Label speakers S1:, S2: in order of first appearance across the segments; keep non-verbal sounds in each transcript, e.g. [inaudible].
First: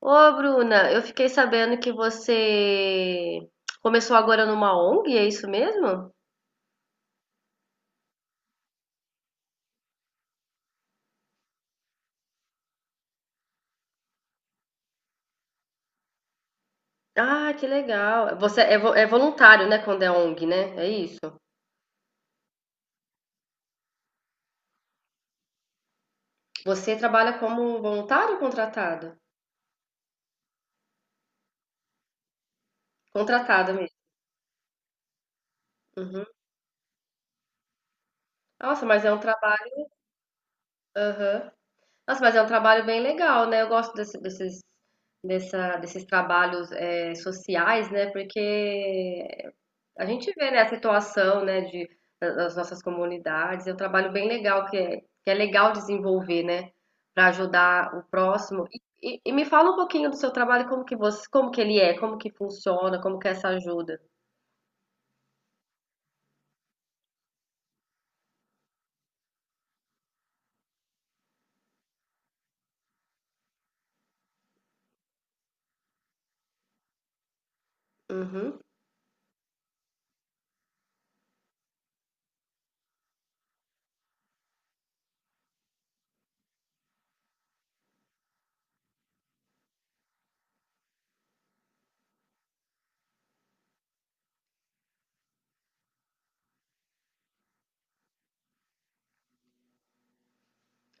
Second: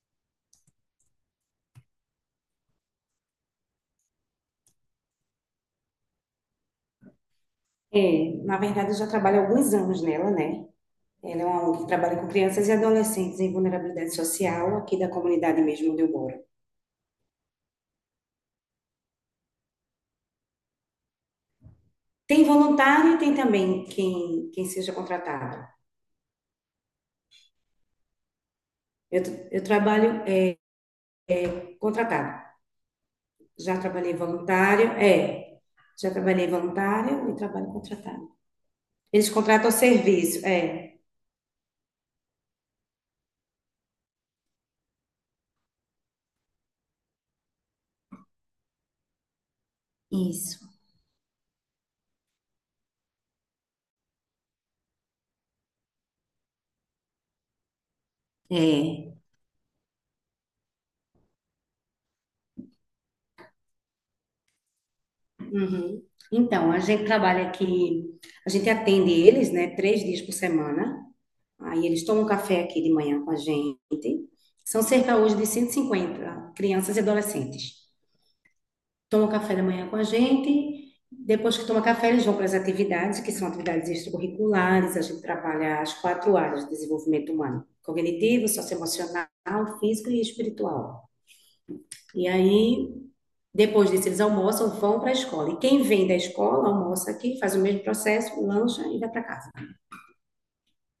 S1: Ô, Bruna, eu fiquei sabendo que você começou agora numa ONG, é isso mesmo?
S2: É, na verdade, eu já trabalho há alguns anos nela, né? Ela é uma ONG que trabalha com crianças e adolescentes em vulnerabilidade social aqui da comunidade mesmo onde eu moro.
S1: Ah, que legal. Você é voluntário, né, quando é ONG, né? É isso?
S2: Tem voluntário e tem também quem seja contratado.
S1: Você trabalha como voluntário ou contratado?
S2: Eu trabalho contratado.
S1: Contratada
S2: Já
S1: mesmo.
S2: trabalhei voluntário, é. Já
S1: Uhum.
S2: trabalhei voluntário e trabalho contratado.
S1: Nossa, mas é um
S2: Eles contratam o
S1: trabalho.
S2: serviço, é.
S1: Aham. Nossa, mas é um trabalho bem legal, né? Eu gosto desses, desses trabalhos sociais, né? Porque a gente vê, né,
S2: Isso,
S1: a situação, né, de, das nossas comunidades. É um trabalho bem legal que é legal desenvolver, né, para ajudar o próximo. E,
S2: é.
S1: e- e me fala um pouquinho do seu trabalho, como que você, como que ele é, como que funciona, como que é essa ajuda.
S2: Uhum. Então, a gente trabalha aqui, a gente atende eles, né, 3 dias por semana. Aí eles tomam um café aqui de manhã com a gente. São cerca hoje de 150 crianças e adolescentes.
S1: Uhum.
S2: Tomam café da manhã com a gente. Depois que toma café, eles vão para as atividades, que são atividades extracurriculares. A gente trabalha as quatro áreas de desenvolvimento humano: cognitivo, socioemocional, físico e espiritual. E aí, depois disso, eles almoçam, vão para a escola. E quem vem da escola almoça aqui, faz o mesmo processo, lancha e vai para casa.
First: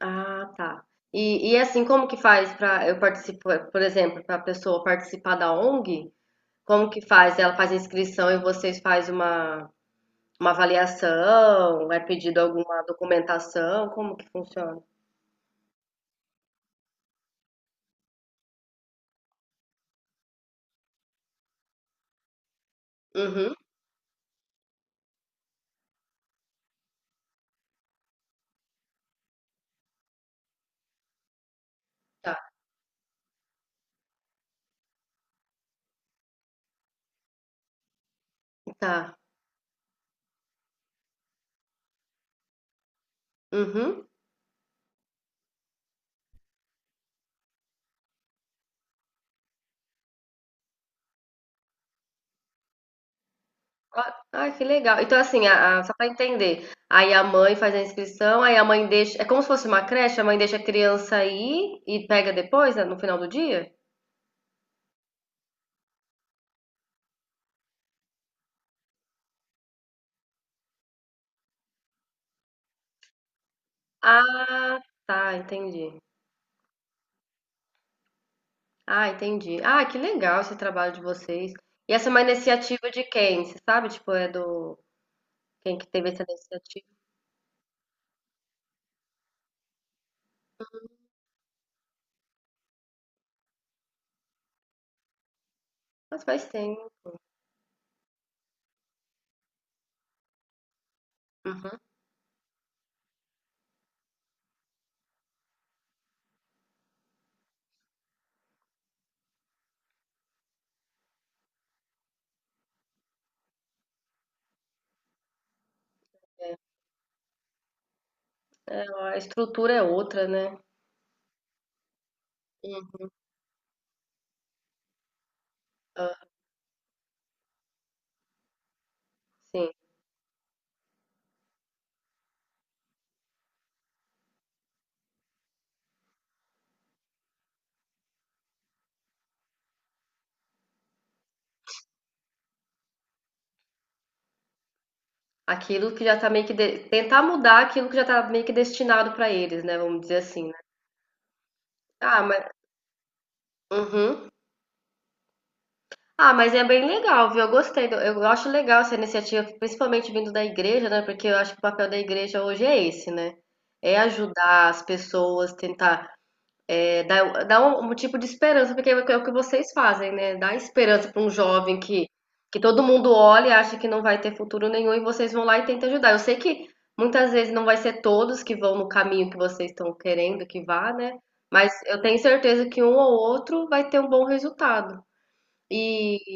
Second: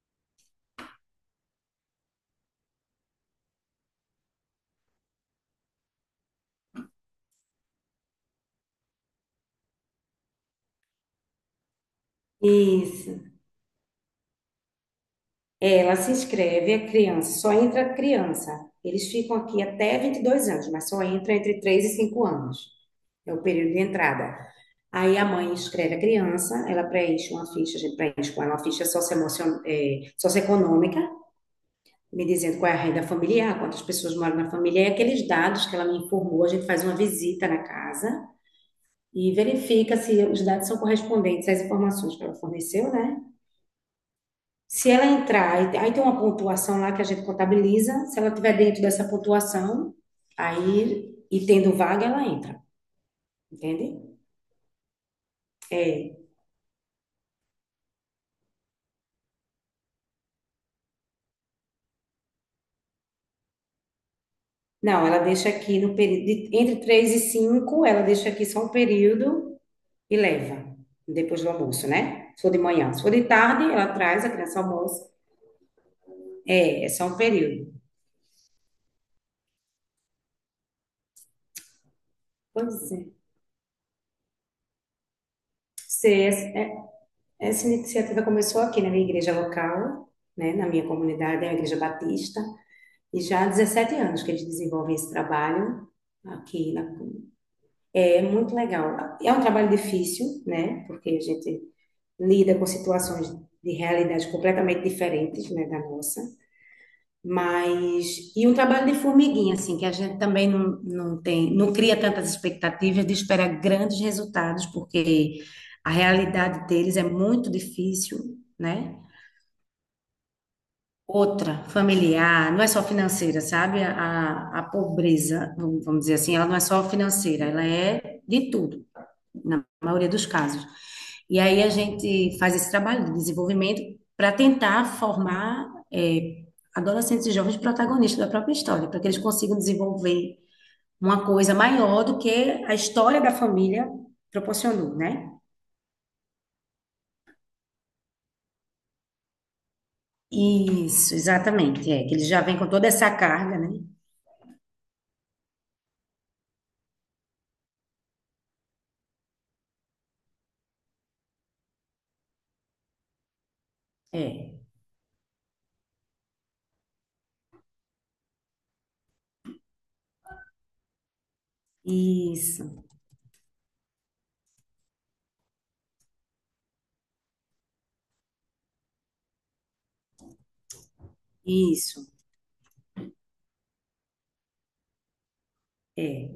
S1: Ah, tá. E assim, como que faz para eu participar, por exemplo, para a pessoa participar da ONG? Como que faz? Ela faz a inscrição e vocês fazem uma avaliação? É pedido alguma
S2: Isso.
S1: documentação? Como que funciona?
S2: Ela se inscreve, a criança, só entra a criança. Eles ficam aqui até 22 anos, mas só entra entre 3 e 5 anos. É o
S1: Uhum.
S2: período de entrada. Aí a mãe inscreve a criança, ela preenche uma ficha, a gente preenche com ela uma ficha socioeconômica, me
S1: Tá,
S2: dizendo qual é a renda familiar, quantas pessoas moram na família, e aqueles dados que ela me informou, a gente faz uma visita na casa
S1: tá.
S2: e verifica se os dados são correspondentes às informações que ela forneceu, né?
S1: Uhum.
S2: Se ela entrar, aí tem uma pontuação lá que a gente contabiliza, se ela estiver dentro dessa pontuação, aí, e tendo vaga, ela entra, entende?
S1: Ah, ah, que legal. Então, assim, só para
S2: É.
S1: entender, aí a mãe faz a inscrição, aí a mãe deixa. É como se fosse uma creche, a mãe deixa a criança ir e pega depois, né, no final do dia?
S2: Não, ela deixa aqui no período, entre 3 e 5, ela deixa aqui só um período e leva, depois do almoço, né? Se for de manhã. Se for de tarde, ela traz a criança ao
S1: Ah,
S2: almoço,
S1: tá, entendi.
S2: é só um período.
S1: Ah, entendi. Ah, que legal esse trabalho de vocês. E essa é uma iniciativa
S2: Pois
S1: de
S2: é.
S1: quem? Você sabe? Tipo, é do. Quem que teve
S2: Se
S1: essa
S2: essa, é-
S1: iniciativa?
S2: Essa iniciativa começou aqui na minha igreja local, né? Na minha comunidade, é a Igreja Batista. E já há 17 anos que eles desenvolvem esse trabalho
S1: Mas faz
S2: aqui. Na...
S1: tempo.
S2: É muito legal. É um trabalho difícil, né? Porque a gente
S1: Uhum.
S2: lida com situações de realidade completamente diferentes, né, da nossa. Mas, e um trabalho de formiguinha, assim, que a gente também não, não tem, não cria tantas expectativas de esperar grandes resultados, porque a
S1: É,
S2: realidade deles é muito difícil,
S1: É,
S2: né?
S1: a estrutura é outra, né?
S2: Outra, familiar, não é só
S1: Uhum.
S2: financeira, sabe? A pobreza, vamos dizer
S1: Ah,
S2: assim, ela não é só financeira, ela é de tudo, na
S1: sim.
S2: maioria dos casos. E aí a gente faz esse trabalho de desenvolvimento para tentar formar eh, adolescentes e jovens protagonistas da própria história, para que eles consigam desenvolver uma coisa maior do que a história da família proporcionou, né?
S1: Aquilo que já tá meio que de tentar mudar aquilo que já tá meio que destinado pra eles, né, vamos dizer assim, né.
S2: Isso, exatamente. É, que
S1: Ah,
S2: eles já
S1: mas
S2: vêm com toda essa carga, né?
S1: uhum. Ah, mas é bem legal, viu, eu gostei do eu acho legal essa iniciativa, principalmente vindo da igreja, né, porque eu acho que o papel da igreja hoje é esse, né, é
S2: É.
S1: ajudar as pessoas, tentar. É, dá um, um tipo de esperança, porque é o que vocês fazem, né? Dá esperança para um jovem que todo
S2: Isso.
S1: mundo olha e acha que não vai ter futuro nenhum e vocês vão lá e tentam ajudar. Eu sei que muitas vezes não vai ser todos que vão no caminho que vocês estão querendo que vá, né? Mas eu
S2: Isso,
S1: tenho certeza que um ou outro vai ter um bom resultado. E
S2: é.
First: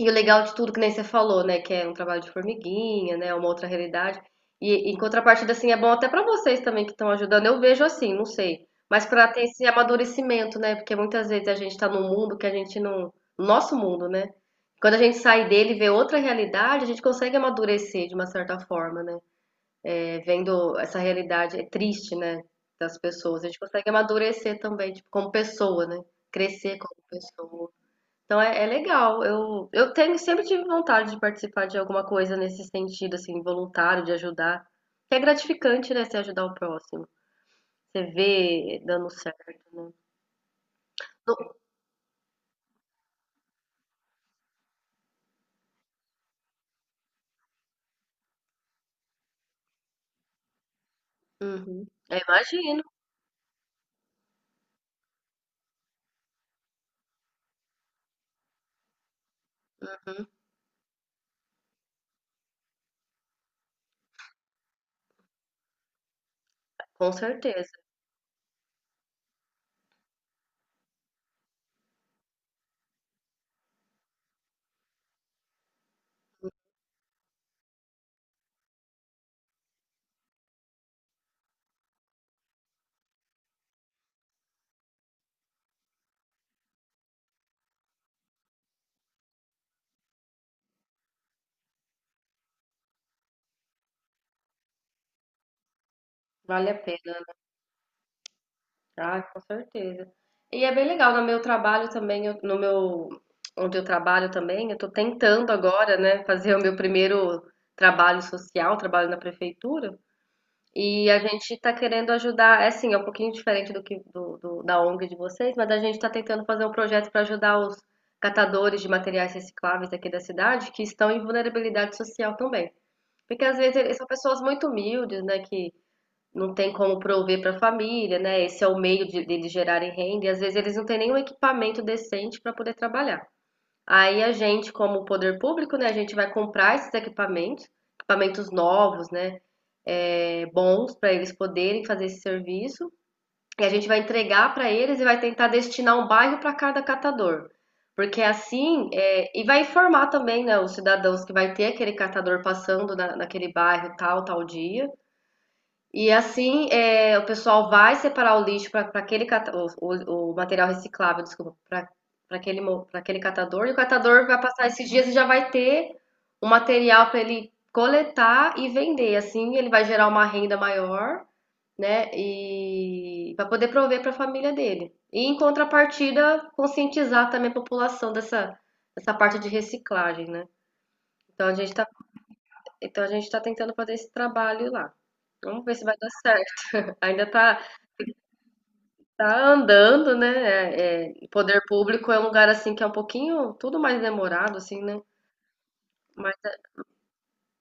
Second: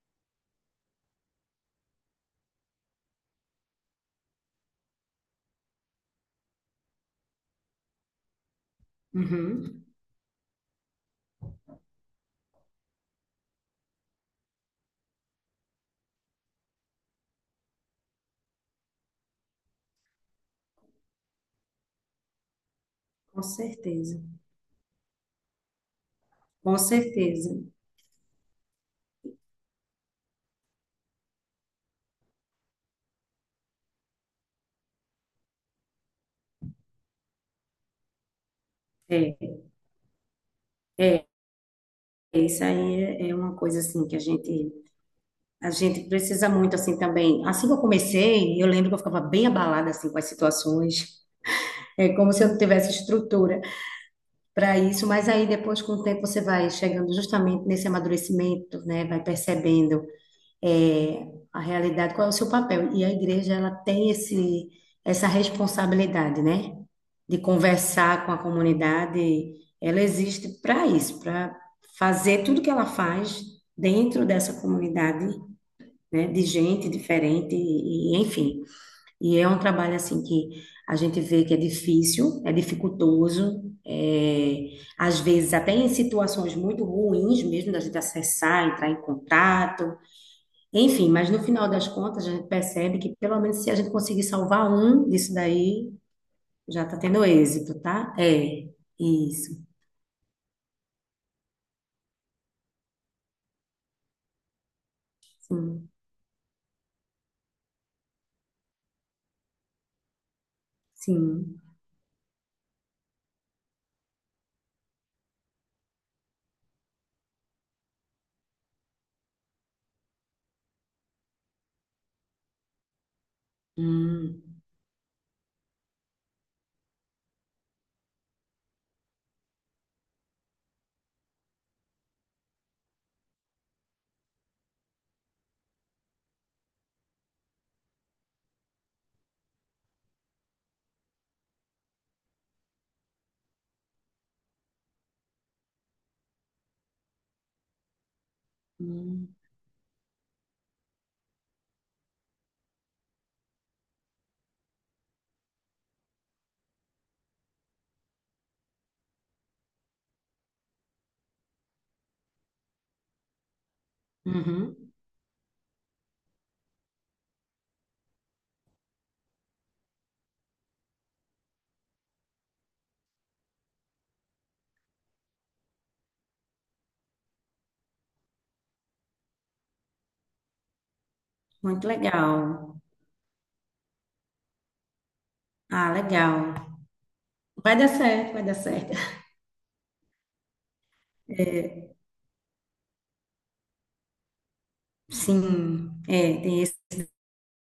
S1: e o legal de tudo, que nem você falou, né, que é um trabalho de formiguinha, né, uma outra realidade. E em contrapartida, assim, é bom até pra vocês também que estão ajudando. Eu vejo assim, não sei. Mas pra ter esse
S2: Uhum,
S1: amadurecimento, né? Porque muitas vezes a gente tá num mundo que a gente não. Nosso mundo, né? Quando a gente sai dele e vê outra realidade, a gente consegue amadurecer de uma certa forma, né? É, vendo essa realidade é triste, né? Das pessoas.
S2: com
S1: A gente consegue
S2: certeza,
S1: amadurecer também, tipo, como pessoa, né? Crescer
S2: com
S1: como
S2: certeza.
S1: pessoa. Então é legal. Eu tenho, sempre tive vontade de participar de alguma coisa nesse sentido, assim, voluntário, de ajudar. Que é gratificante, né? Você ajudar o próximo. Você vê dando
S2: É,
S1: certo, né?
S2: é,
S1: No-
S2: isso aí é uma coisa assim que a gente precisa muito assim também. Assim que eu comecei, eu lembro que eu ficava bem abalada assim com as situações,
S1: Uhum.
S2: é
S1: Eu
S2: como se eu não
S1: imagino.
S2: tivesse estrutura para isso, mas aí depois com o tempo você vai chegando justamente nesse amadurecimento, né? Vai percebendo
S1: Uhum.
S2: é, a realidade, qual é o seu papel. E a igreja, ela tem essa responsabilidade, né?
S1: Com
S2: De
S1: certeza.
S2: conversar com a comunidade. Ela existe para isso, para fazer tudo que ela faz dentro dessa comunidade, né? De gente diferente e, enfim. E é um trabalho, assim, que a gente vê que é difícil, é dificultoso, é, às vezes até em situações muito ruins mesmo, da gente acessar, entrar em contato, enfim, mas no final das contas, a gente percebe que pelo menos se a gente conseguir salvar um disso daí,
S1: Vale a
S2: já está
S1: pena.
S2: tendo êxito, tá? É,
S1: Ah, com
S2: isso.
S1: certeza. E é bem legal. No meu trabalho também, eu- no meu, onde eu trabalho também, eu tô tentando
S2: Sim,
S1: agora, né, fazer o meu primeiro trabalho social, trabalho na prefeitura. E a gente
S2: sim.
S1: está querendo ajudar, é assim, é um pouquinho diferente do que da ONG de vocês, mas a gente está tentando fazer um projeto para ajudar os catadores de materiais recicláveis aqui da cidade que estão em vulnerabilidade social também. Porque às vezes eles são pessoas
S2: Hum,
S1: muito humildes, né, que não tem como prover para a família, né? Esse é o meio deles gerarem renda, e às vezes eles não têm nenhum equipamento decente para poder trabalhar. Aí a gente, como poder público, né, a gente vai comprar esses equipamentos, equipamentos novos, né, bons para eles poderem fazer esse serviço. E a gente vai entregar para eles e vai tentar destinar um bairro para cada catador. Porque assim,
S2: hum,
S1: e vai informar também, né, os cidadãos que vai ter aquele catador passando naquele bairro tal, tal dia. E assim, o pessoal vai separar o lixo para aquele o material reciclável, desculpa, para aquele, mo- pra aquele catador, e o catador vai passar
S2: uhum.
S1: esses dias e já vai ter o material para ele coletar e vender. Assim, ele vai gerar uma renda maior, né? E para poder prover para a família dele. E em contrapartida, conscientizar também a população dessa parte de reciclagem, né? Então a gente tá,
S2: Muito legal.
S1: então a gente tá tentando fazer esse trabalho lá. Vamos ver se
S2: Ah,
S1: vai dar
S2: legal.
S1: certo. Ainda tá,
S2: Vai dar certo, vai dar certo.
S1: Tá andando, né? É, poder público é um lugar assim que é um pouquinho tudo mais demorado, assim, né?
S2: Sim, é,
S1: Mas
S2: tem esse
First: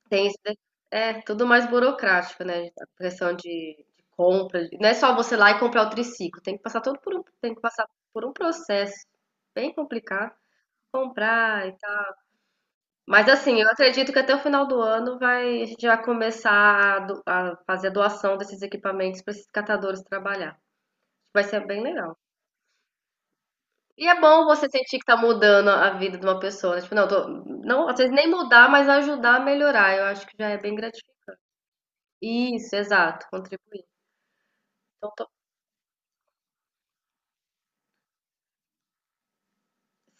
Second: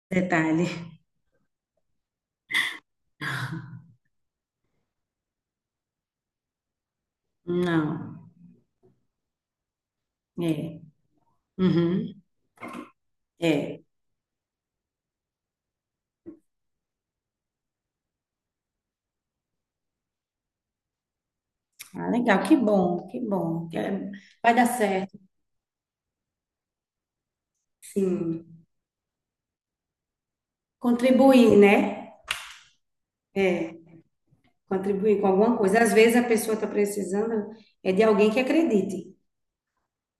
S1: tem esse de-
S2: detalhe.
S1: é tudo mais burocrático, né? A questão de compra, não é só você lá e comprar o triciclo, tem que passar todo por um, tem que
S2: Não,
S1: passar por um processo bem complicado,
S2: é.
S1: comprar e tal.
S2: Uhum,
S1: Mas assim, eu
S2: é.
S1: acredito que até o final do ano a gente vai começar a fazer a doação desses equipamentos para esses catadores trabalhar. Vai ser bem
S2: Ah,
S1: legal.
S2: legal, que bom, que bom.
S1: E
S2: É,
S1: é bom
S2: vai dar
S1: você sentir que tá
S2: certo,
S1: mudando a vida de uma pessoa, né, tipo, não, às vezes nem
S2: sim.
S1: mudar, mas ajudar a melhorar, eu acho que já é bem gratificante.
S2: Contribuir, né?
S1: Isso, exato,
S2: É.
S1: contribuir. Então
S2: Contribuir com
S1: tô,
S2: alguma coisa. Às vezes a pessoa está precisando é de alguém que acredite,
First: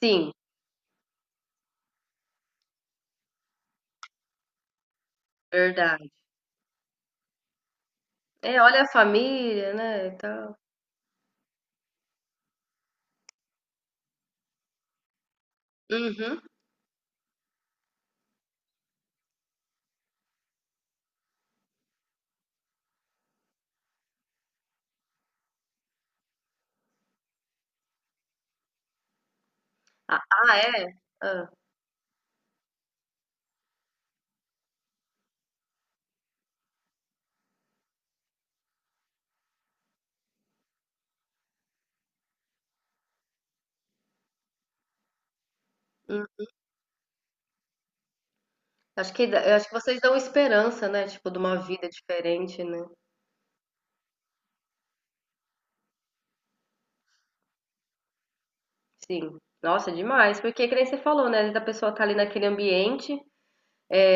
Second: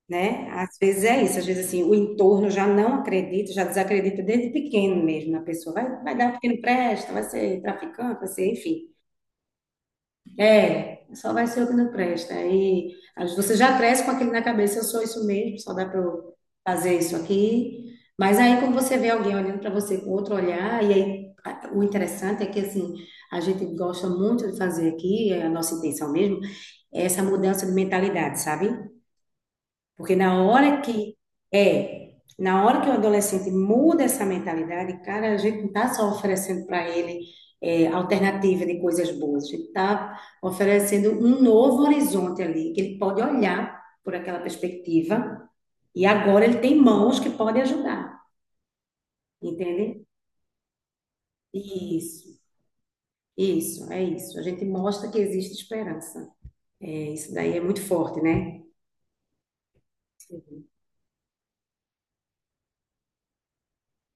S1: sim,
S2: né? Às vezes é isso, às vezes assim, o entorno já não acredita, já desacredita desde pequeno mesmo na pessoa. Vai,
S1: verdade.
S2: vai dar um pequeno presta, vai ser traficante, vai ser,
S1: É, olha a
S2: enfim.
S1: família, né, e tal.
S2: É, só vai ser o que não presta. Aí você já cresce com aquilo na cabeça, eu sou isso mesmo, só dá para eu
S1: Uhum.
S2: fazer isso aqui. Mas aí quando você vê alguém olhando para você com outro olhar, e aí o interessante é que assim, a gente gosta muito de fazer aqui, é a nossa intenção mesmo, é essa mudança de mentalidade, sabe? Porque
S1: Ah, ah, é? Hã.
S2: é, na hora que o adolescente muda essa mentalidade, cara, a gente não está só oferecendo para ele alternativa de coisas boas, a gente está oferecendo um novo horizonte ali, que ele pode olhar por aquela perspectiva, e
S1: Hum.
S2: agora ele tem mãos que podem ajudar,
S1: Acho que eu acho que
S2: entende?
S1: vocês dão esperança, né, tipo, de uma vida
S2: Isso,
S1: diferente, né.
S2: isso, é isso. A gente mostra que existe esperança. É, isso daí é muito forte, né?
S1: Sim. Nossa, demais, porque que nem você falou, né, às vezes a pessoa tá ali naquele ambiente.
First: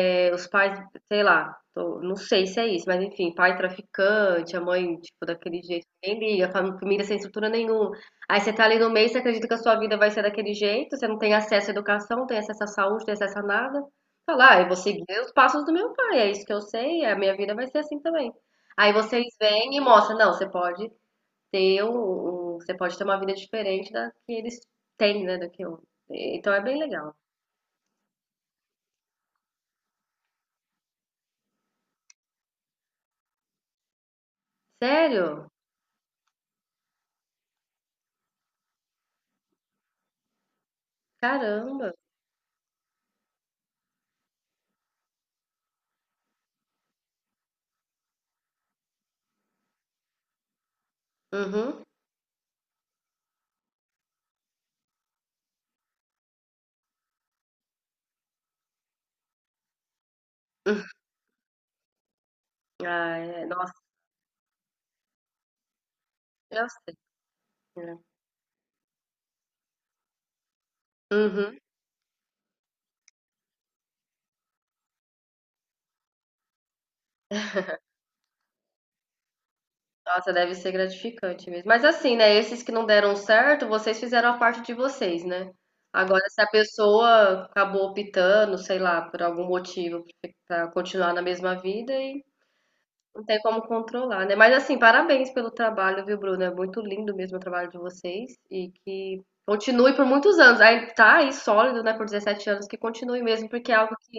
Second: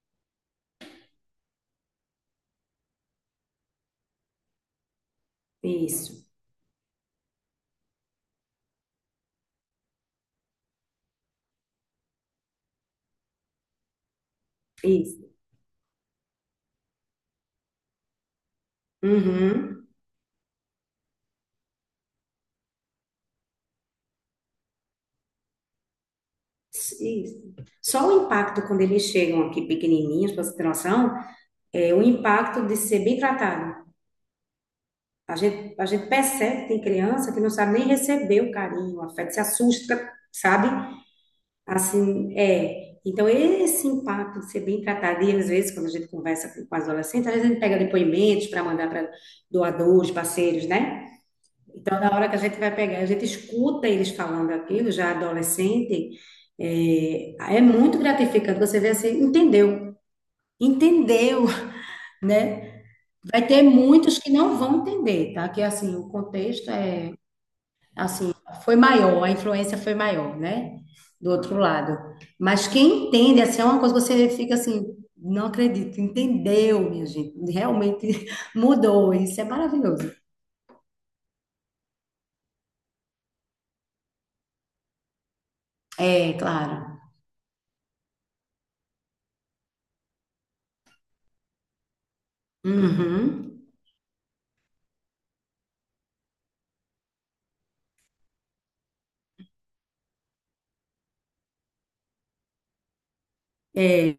S1: É, os pais, sei lá, não sei se é isso, mas enfim, pai traficante, a mãe, tipo, daquele jeito,
S2: Isso,
S1: nem liga, família sem estrutura nenhuma. Aí você tá ali no meio, você acredita que a sua vida vai ser daquele jeito, você não tem acesso à educação, não tem acesso à saúde, não tem acesso a nada. Fala, ah, eu vou seguir
S2: isso.
S1: os passos do meu pai, é isso que eu sei, é, a minha vida vai ser assim também. Aí vocês vêm e
S2: Uhum.
S1: mostram, não, você pode ter uma vida diferente da que eles têm, né, da que eu. Então é bem legal.
S2: Isso. Só o impacto quando eles chegam aqui pequenininhos, para você ter noção, é o impacto de ser bem tratado. A
S1: Sério?
S2: gente, a gente percebe que tem criança que não sabe nem receber o carinho, o afeto, se assusta, sabe?
S1: Caramba.
S2: Assim, é. Então, esse impacto de ser bem tratado, e às vezes, quando a gente conversa com as adolescentes, às vezes a gente pega depoimentos para mandar para doadores, parceiros, né?
S1: Uhum.
S2: Então, na hora que a gente vai pegar, a gente escuta eles falando aquilo, já adolescente, é muito gratificante. Você vê assim, entendeu, entendeu, né?
S1: Ah, é.
S2: Vai ter
S1: Nossa,
S2: muitos que não vão entender, tá? Que assim, o
S1: eu
S2: contexto
S1: sei,
S2: é
S1: né.
S2: assim, foi maior, a influência foi maior, né? Do outro
S1: Uhum.
S2: lado. Mas quem entende, assim, é uma coisa que você fica assim, não acredito, entendeu, minha gente. Realmente [laughs] mudou, isso é maravilhoso.
S1: Nossa, deve ser gratificante mesmo. Mas assim, né, esses que não deram certo, vocês fizeram a parte de vocês, né. Agora
S2: É,
S1: se a
S2: claro.
S1: pessoa acabou optando, sei lá, por algum motivo pra continuar na mesma vida e não tem como
S2: Uhum.
S1: controlar, né. Mas assim, parabéns pelo trabalho, viu, Bruno, é muito lindo mesmo o trabalho de vocês e que continue por muitos anos. Aí tá aí sólido, né, por 17 anos, que continue mesmo, porque é algo
S2: É.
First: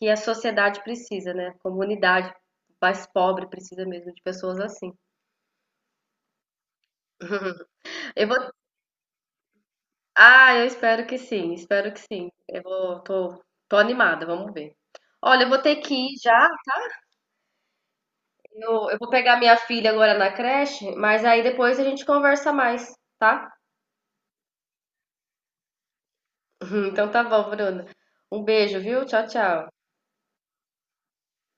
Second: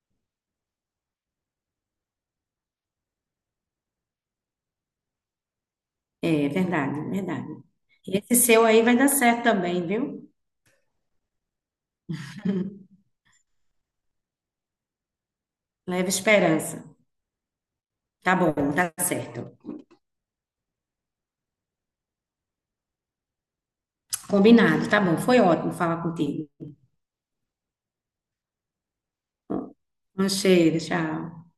S1: que a sociedade precisa, né? A comunidade mais pobre precisa mesmo de pessoas assim.
S2: É verdade, verdade. E
S1: [laughs] Eu
S2: esse
S1: vou.
S2: seu aí vai dar certo também, viu?
S1: Ah, eu espero que sim, espero que sim. Eu vou, tô animada, vamos ver. Olha, eu vou ter que
S2: Leva
S1: ir já.
S2: esperança. Tá bom,
S1: Eu,
S2: tá
S1: eu vou pegar
S2: certo.
S1: minha filha agora na creche, mas aí depois a gente conversa mais, tá?
S2: Combinado, tá bom. Foi ótimo falar contigo.
S1: [laughs] Então tá bom, Bruna. Um beijo, viu? Tchau, tchau.
S2: Um cheiro, tchau.